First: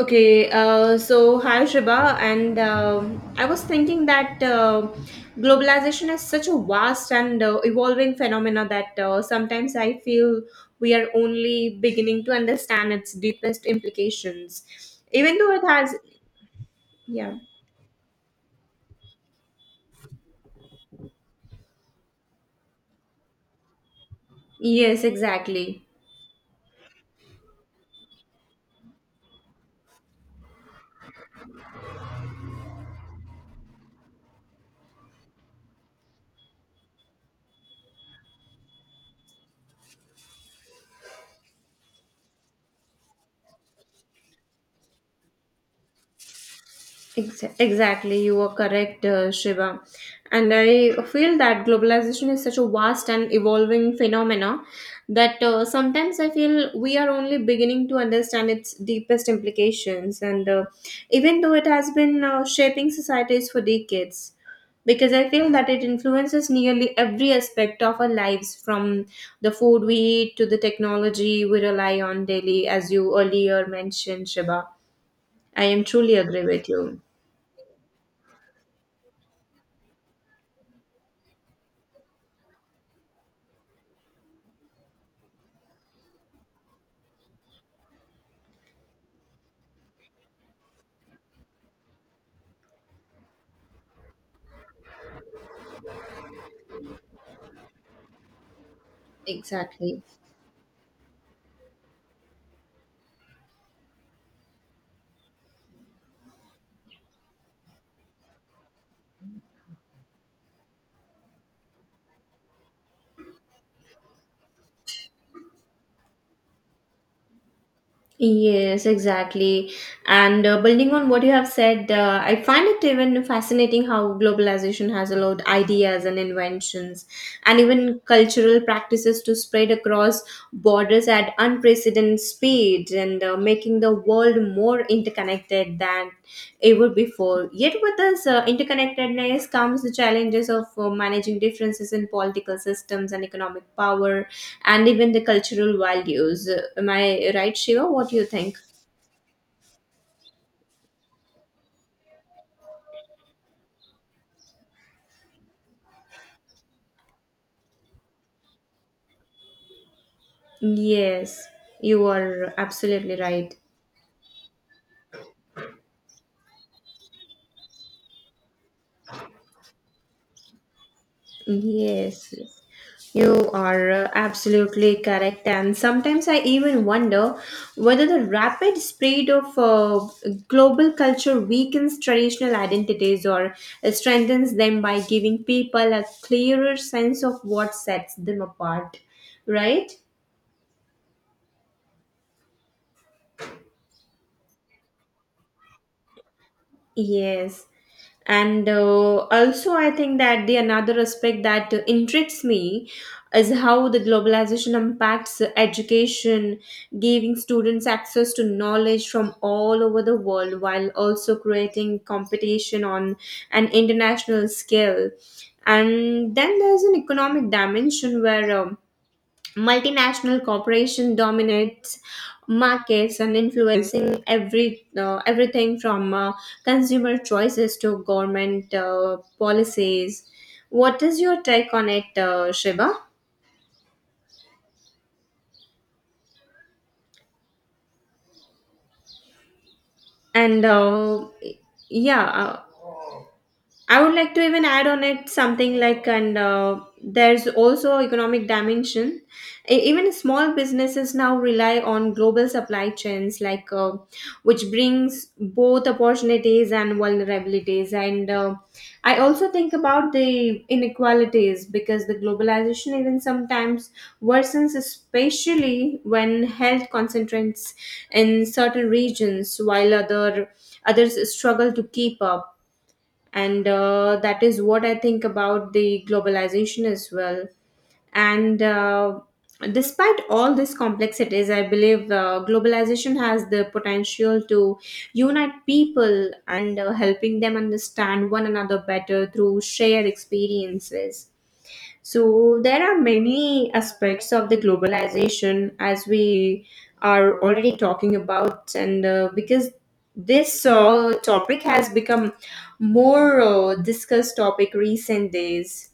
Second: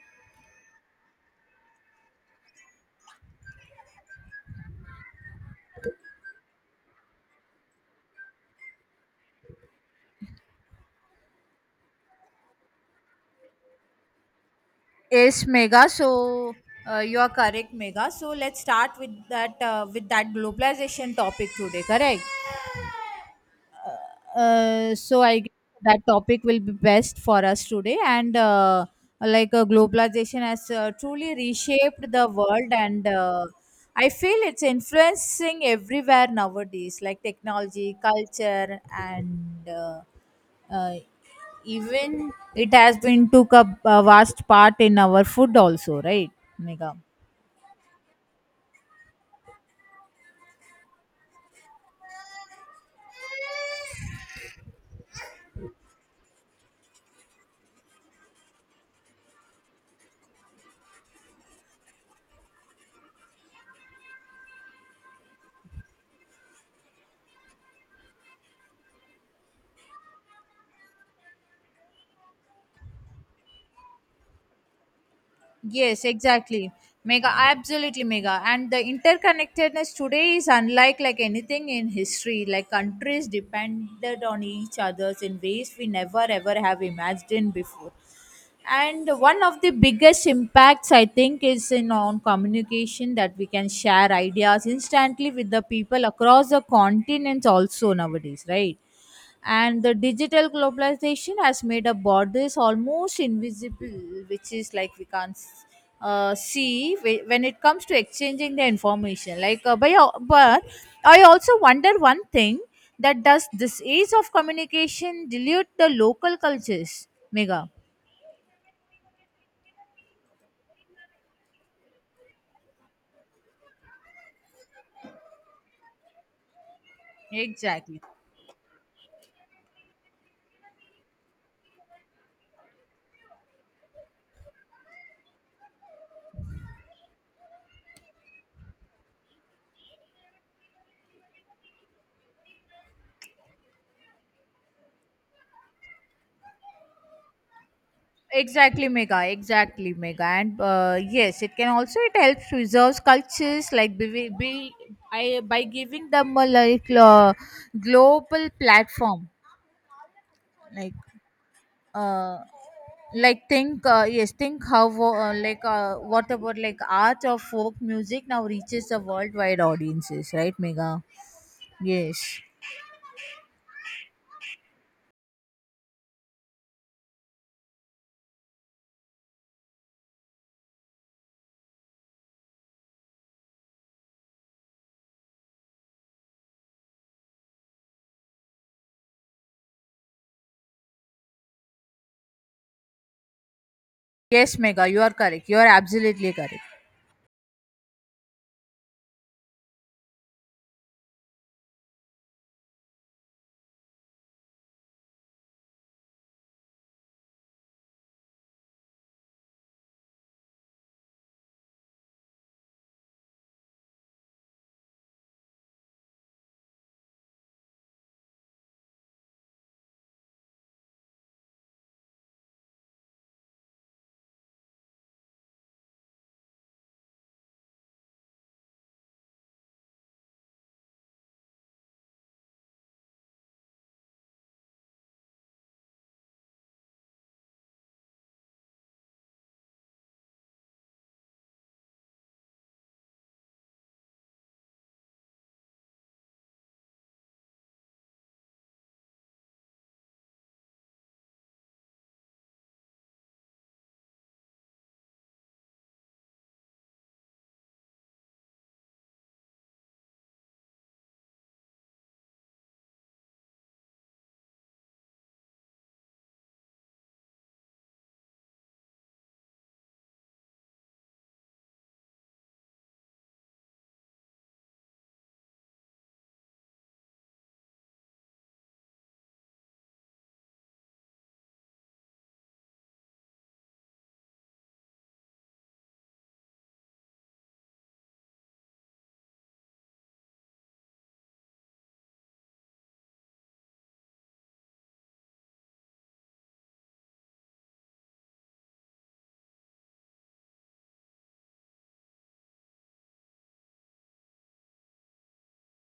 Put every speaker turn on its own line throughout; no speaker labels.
Okay, so hi Shriba, and I was thinking that globalization is such a vast and evolving phenomena that sometimes I feel we are only beginning to understand its deepest implications, even
Yes,
though it
Mega.
has,
So you are
yeah,
correct, Mega. So let's start with that globalization topic today. Correct. Uh,
yes,
so I guess
exactly.
that topic will be best for us today. And like Globalization has truly reshaped the world, and I feel it's influencing everywhere nowadays, like technology, culture, and uh, even it has been took up a vast part in our food also, right, Mega?
Exactly, you are correct, Shiva. And I feel that globalization is such a vast and evolving phenomena that sometimes I feel we are only beginning to understand its deepest implications. And Even though it has been shaping societies for decades, because I feel that it influences nearly every aspect of our lives from the food we eat to the technology we rely on daily, as you earlier mentioned, Shiva. I am
Yes,
truly agree with
exactly.
you.
Mega, absolutely mega. And the interconnectedness today is unlike anything in history. Like countries depended on each others in ways we never ever have imagined before. And one of the biggest impacts I think is in on communication, that we can share ideas instantly with the people across the continents also nowadays, right? And the
Exactly.
digital globalization has made a borders almost invisible, which is like we can't see when it comes to exchanging the information but I also wonder one thing, that does this age of communication dilute the local cultures, Mega?
Yes, exactly. And building on what you have said, I find it even fascinating how globalization has allowed ideas and inventions and even
Exactly.
cultural practices to spread across borders at unprecedented speed and making the world more interconnected than ever before. Yet, with this interconnectedness comes the challenges of managing differences in political systems and economic power, and even the cultural values. Am I right, Shiva? What do you think?
Exactly, Mega. Exactly, Mega. And yes, it can also, it helps preserves cultures by giving them a global platform. Like
Yes, you
uh,
are absolutely
like
right.
think Yes, think how, what about like art or folk music now reaches the worldwide audiences, right, Mega?
Yes,
Yes,
yes. You are absolutely correct. And sometimes I even wonder whether the rapid spread of global culture weakens traditional identities or strengthens them by giving people a clearer sense of what sets them apart, right?
yes, Mega, you are correct. You are absolutely correct.
Yes. And also, I think that the another aspect that intrigues me is how the globalization impacts education, giving students access to knowledge from all over the world while also creating competition on an international scale. And then there's an economic dimension where multinational corporation dominates markets and influencing everything from consumer choices to government policies. What is your take on it, Shiva? And yeah uh, I would like to even add on it something like, and there's also economic dimension. Even small businesses now rely on global supply chains, like which brings both opportunities and vulnerabilities. And I also think about the inequalities because the globalization even sometimes worsens, especially when health concentrates in certain regions while others struggle to keep up, and that is what I think about the globalization as well. And despite all these complexities, I believe globalization has the potential to unite people and helping them understand one another better through shared experiences. So there are many aspects of the globalization as we are already talking about, and because this topic has become more discussed topic recent days,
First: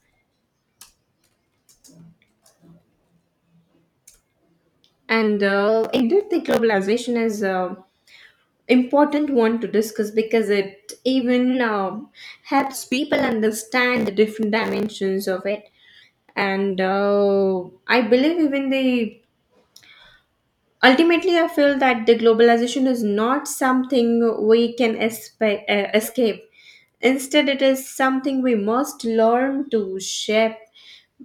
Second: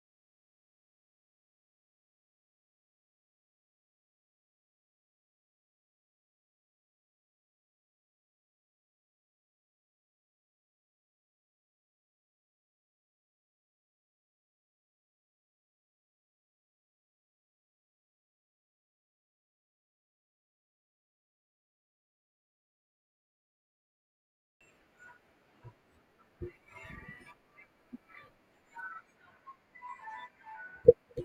and indeed the globalization is a important one to discuss because it even helps people understand the different dimensions of it, and I believe even the Ultimately, I feel that the globalization is not something we can escape. Instead, it is something we must learn to shape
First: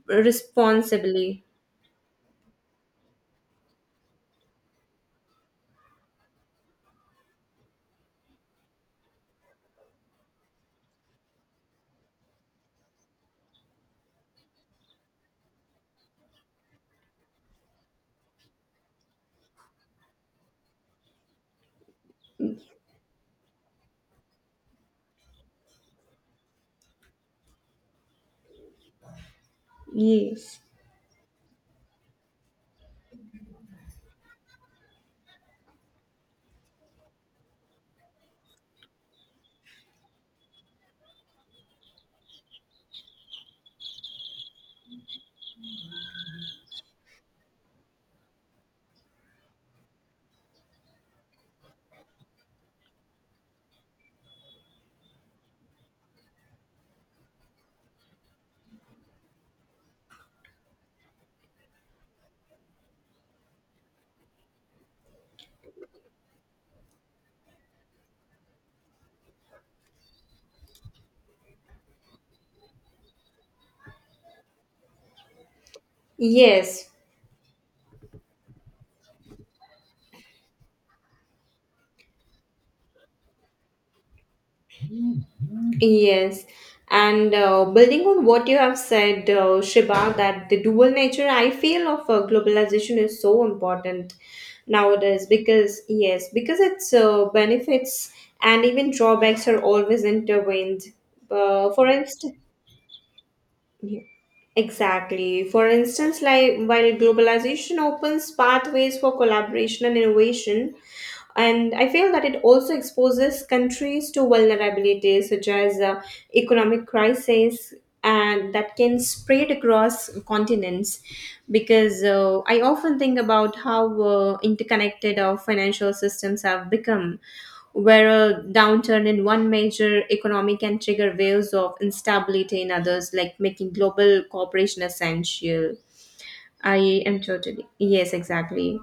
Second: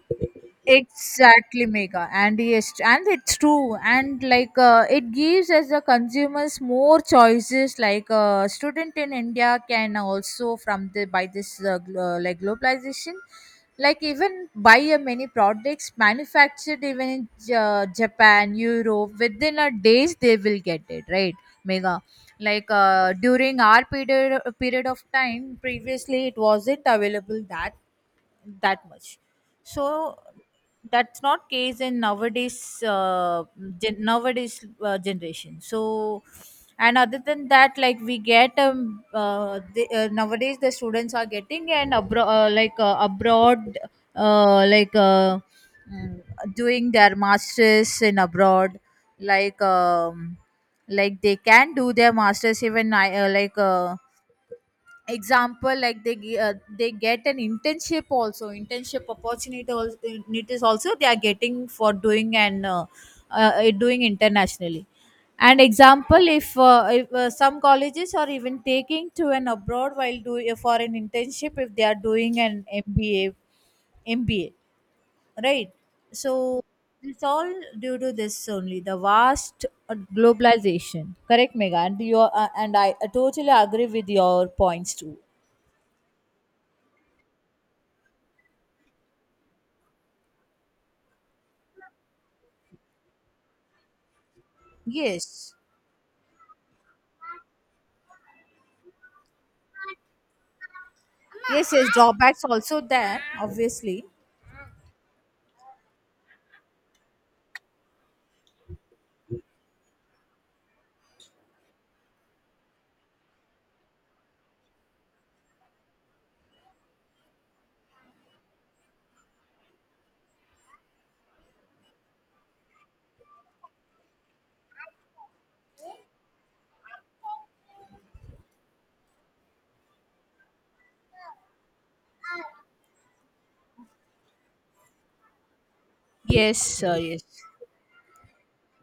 responsibly.
Exactly, Mega. And yes, and it's true. And it gives us the consumers more choices, like a student in India can also from the by this globalization, like even buy many products manufactured even in Japan, Europe within a days they will get it, right, Mega? During our period of time previously it wasn't available that that much. So
Yes.
that's not case in nowadays nowadays generation. So and other than that, like we get nowadays the students are getting and abro- like abroad, uh, like uh, mm, doing their masters in abroad. like um, like they can do their masters even I, like example, like they they get an internship also, internship opportunity also, opportunities also they are getting for doing and doing internationally. And example, if some colleges are even taking to an abroad while doing for an internship, if they are doing an MBA. MBA, right? So
Yes.
it's all due to this only, the vast globalization. Correct, Mega. And I totally agree with your points too.
Yes, and building on what you have said, Shiba, that the dual nature I feel of globalization is so important nowadays
Yes,
because, yes, because its benefits and even drawbacks are always intertwined.
yes,
For
yes.
instance,
Drawbacks also there, obviously.
exactly. For instance, like while globalization opens pathways for collaboration and innovation, and I feel that it also exposes countries to vulnerabilities such as economic crisis and that can spread across continents, because I often think about how interconnected our financial systems have become, where a downturn in one major economy can trigger waves of instability in others, like making global cooperation essential. I
Yes,
am
yes.
totally. Yes, exactly.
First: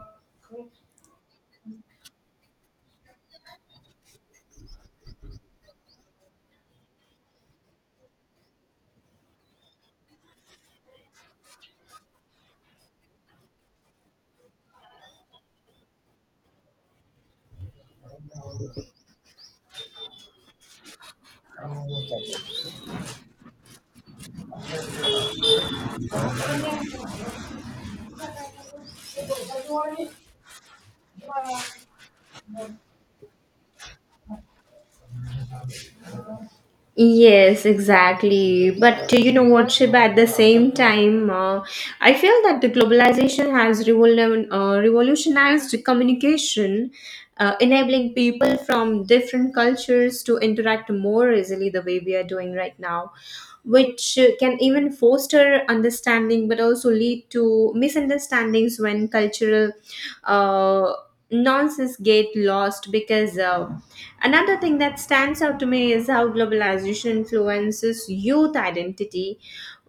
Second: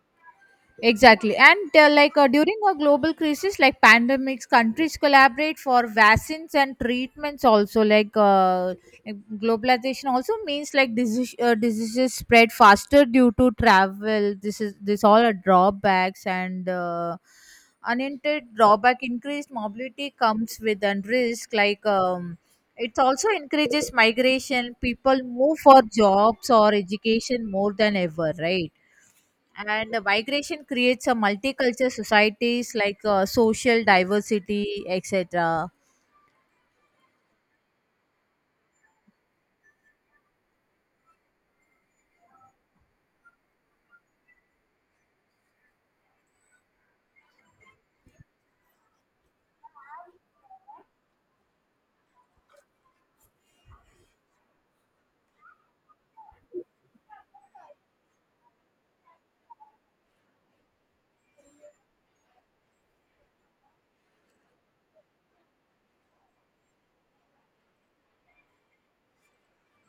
Exactly. And during a global crisis like pandemics, countries collaborate for vaccines and treatments also. Globalization also means like diseases spread faster due to travel. This is, this all are drawbacks, and unintended drawback, increased mobility comes with and risk it also encourages migration. People move for jobs or education more than ever, right? And the migration creates a multicultural societies like social diversity, etc.
Yes, exactly. But you know what, Shiba? At the same time, I feel that the globalization has revolutionized communication, enabling people from different cultures to interact more easily the way we are doing right now, which can even foster understanding but also lead to misunderstandings when cultural uh, nonsense get lost because. Another thing that stands out to me is how globalization influences youth identity,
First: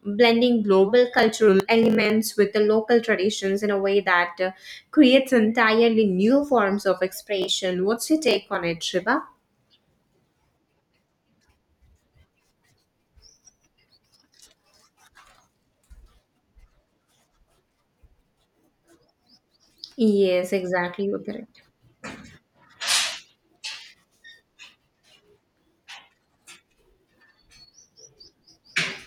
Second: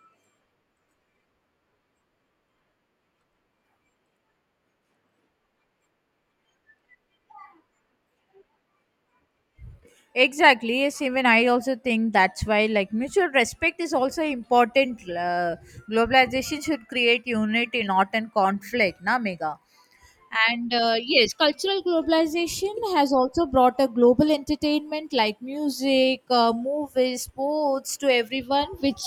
blending global cultural elements with the local traditions in a way that creates entirely new forms of expression. What's your take on it, Shiva?
Exactly. Yes, even I also think that's why like mutual respect is also important. Globalization should create unity, not in conflict. Na, Mega.
Yes,
And
exactly. You're
yes,
correct.
cultural globalization has also brought a global entertainment like music, movies, sports to everyone,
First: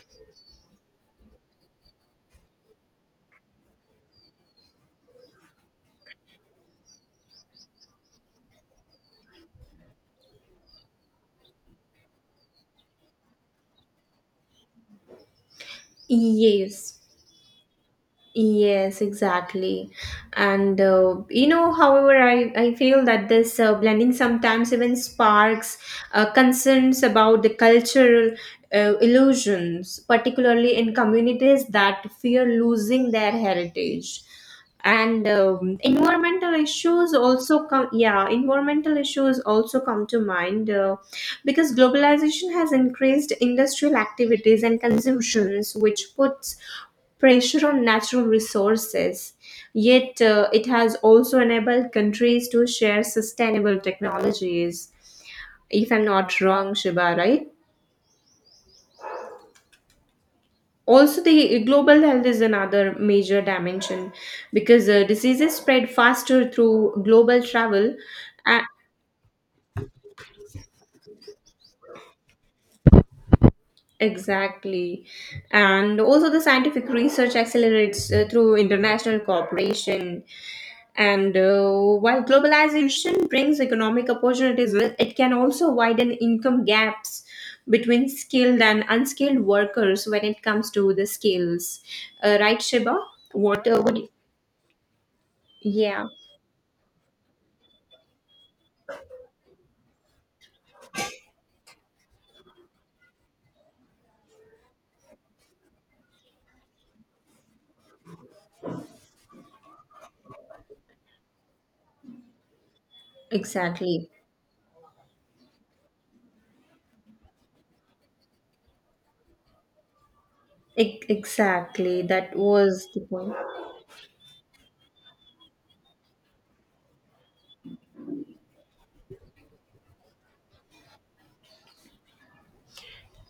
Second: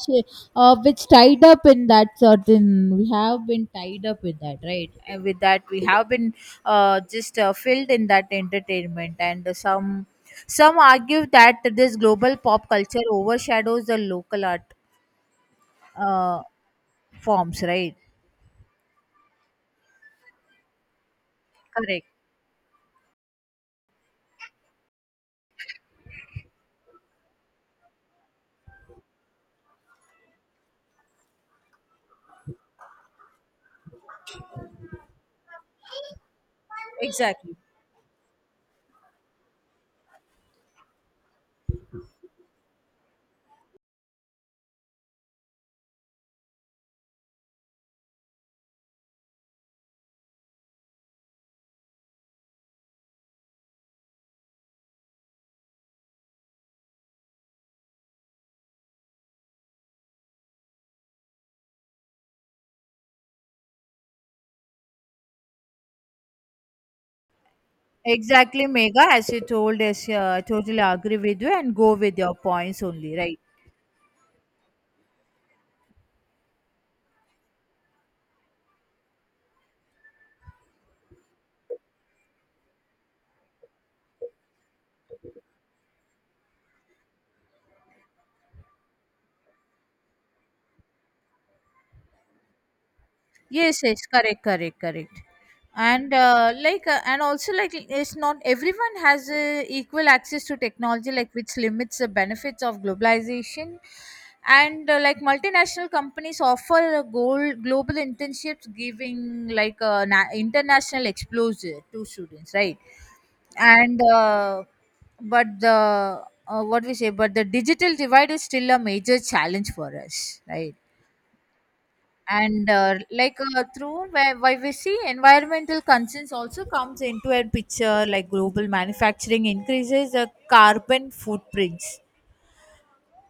which tied up in that certain. We have been tied up with that, right? And with that, we have been just filled in that entertainment, and some argue that this global pop culture overshadows the local art uh,
Yes.
forms, right?
Yes, exactly. And you know,
Correct.
however, I feel that this blending sometimes even sparks concerns about the cultural illusions, particularly in communities that fear losing their heritage, and environmental issues
Exactly.
also come yeah, environmental issues also come to mind, because globalization has increased industrial activities and consumptions which puts pressure on natural resources. Yet it has also enabled countries to share sustainable technologies, if I'm not wrong, Shiba, right? Also the global health is another major dimension, because diseases spread faster through global travel. A-
Exactly, Mega, as you told us, I totally agree with you and go with your points only, right?
exactly. And also the scientific research accelerates through international cooperation, and while globalization brings economic opportunities well, it can also widen income gaps between skilled and unskilled workers when it comes to the skills, right Shiba? What
Yes,
would
yes,
you?
correct, correct, correct.
Yeah.
And also like, it's not everyone has equal access to technology, like which limits the benefits of globalization. And multinational companies offer a goal, global internships, giving like a international exposure to students, right? and
Exactly.
but the what we say but the digital divide is still a major challenge for us, right?
Exactly. That
And
was the point.
where we see environmental concerns also comes into a picture, like global manufacturing increases the carbon footprints.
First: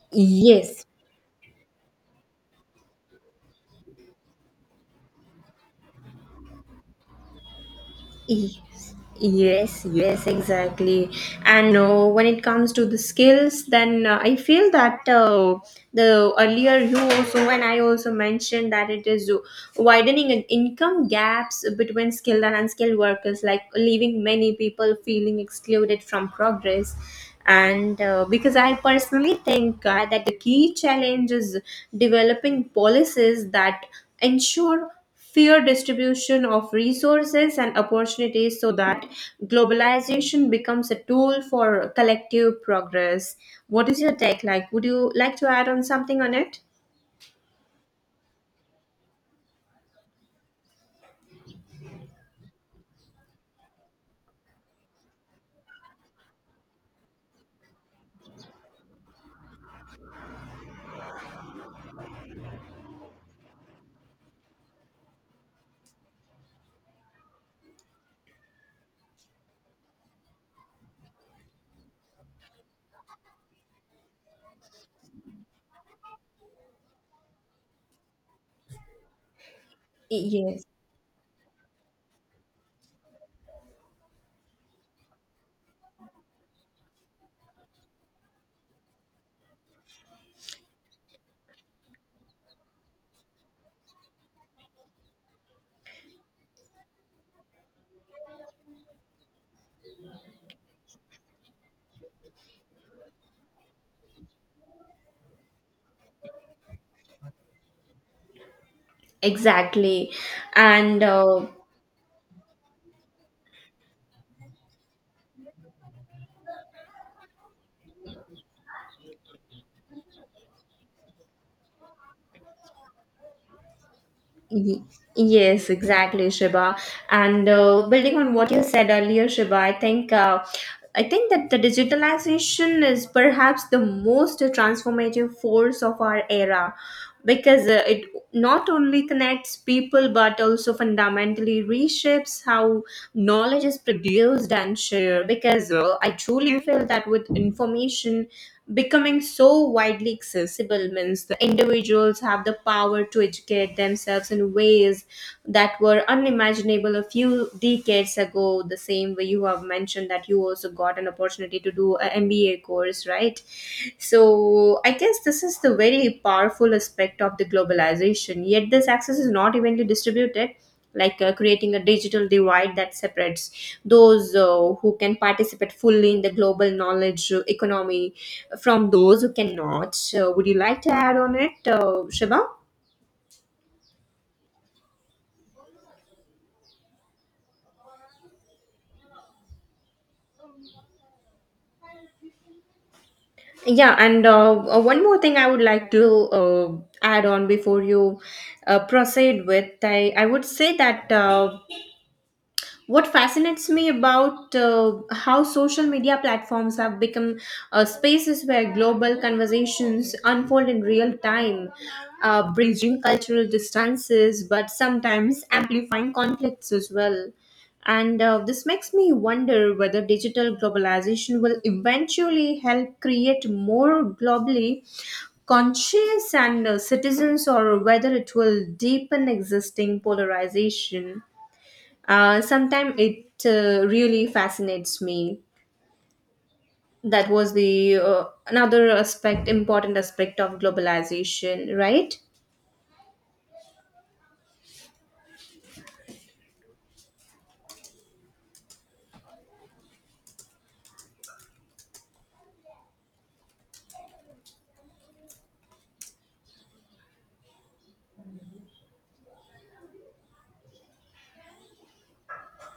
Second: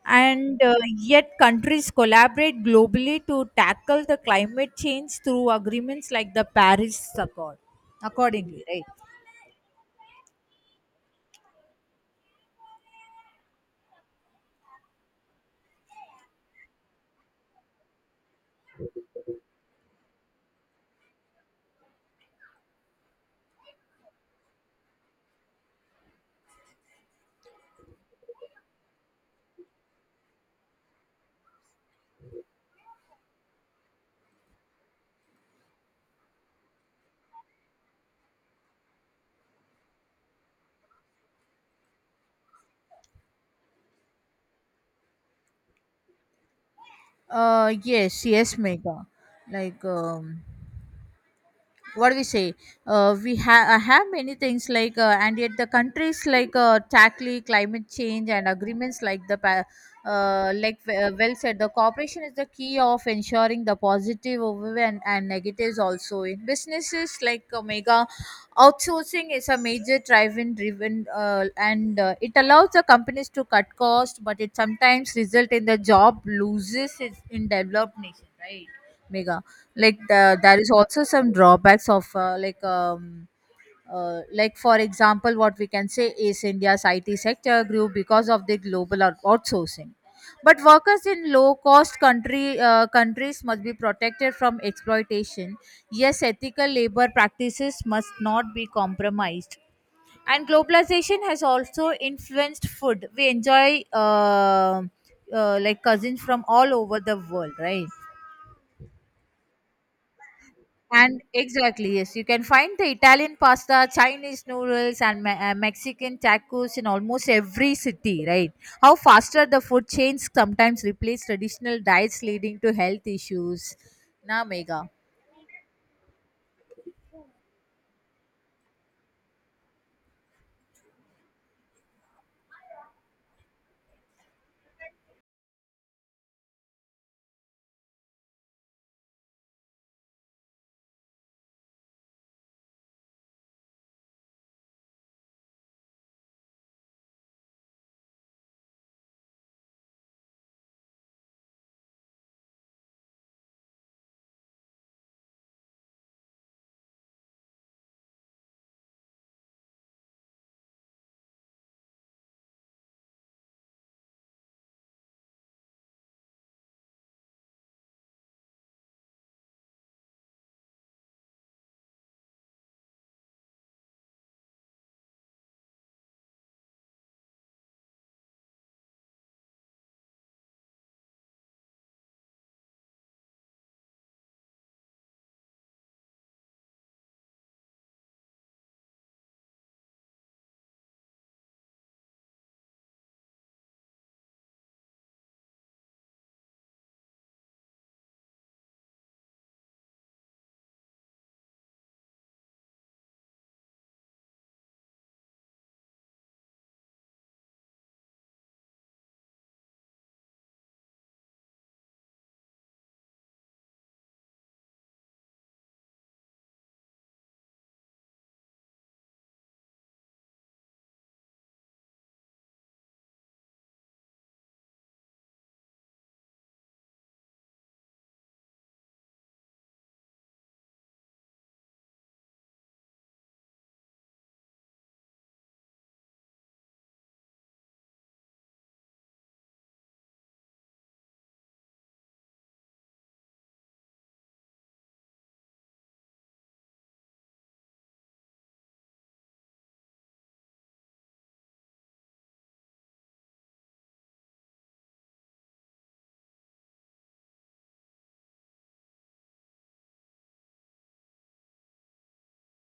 And
Yes,
yet countries collaborate globally to tackle the climate change through agreements like the Paris Accord
Y-
accordingly, right?
yes, yes, exactly. And when it comes to the skills, then I feel that the earlier you also and I also mentioned that it is widening an income gaps between skilled and unskilled workers, like leaving many people feeling excluded from progress. And because I personally think that the key challenge is developing policies that ensure fair distribution of resources and opportunities so that globalization becomes a tool for collective progress. What is your take, like would you like to add on something on it?
Yes, yes, Mega. Like um, what do we say we ha- Have many things and yet the countries tackle climate change and agreements like the well said, the cooperation is the key of ensuring the positive over and negatives also in businesses like, Omega. Outsourcing is a major driven, and it allows the companies to cut costs, but it sometimes result in the job loses is in developed nation, right? Mega. Like the, there
Yes,
is also some drawbacks of like for example what we can say is India's IT sector grew because of the global outsourcing. But workers in low cost country countries must be protected from exploitation. Yes, ethical labor practices must not be compromised. And globalization has also influenced food we enjoy, like cousins from all over the world, right?
exactly. And
And exactly, yes, you can find the Italian pasta, Chinese noodles, and Mexican tacos in almost every city, right? How faster the food chains sometimes replace traditional diets, leading to health issues. Na,
y-
Mega.
yes, exactly, Shiba. And building on what you said earlier, Shiba, I think that the digitalization is perhaps the most transformative force of our era, because it not only connects people but also fundamentally reshapes how knowledge is produced and shared, because I truly feel that with information becoming so widely accessible means the individuals have the power to educate themselves in ways that were unimaginable a few decades ago, the same way you have mentioned that you also got an opportunity to do a MBA course, right? So I guess this is the very powerful aspect of the globalization. Yet this access is not evenly distributed, like creating a digital divide that separates those who can participate fully in the global knowledge economy from those who cannot. So would you like to add on it, Shiva? Yeah, and one more thing I would like to add on before you proceed with, I would say that what fascinates me about how social media platforms have become spaces where global conversations unfold in real time, bridging cultural distances but sometimes amplifying conflicts as well. And this makes me wonder whether digital globalization will eventually help create more globally conscious and citizens or whether it will deepen existing polarization. Sometimes it really fascinates me. That was the another aspect, important aspect of globalization, right?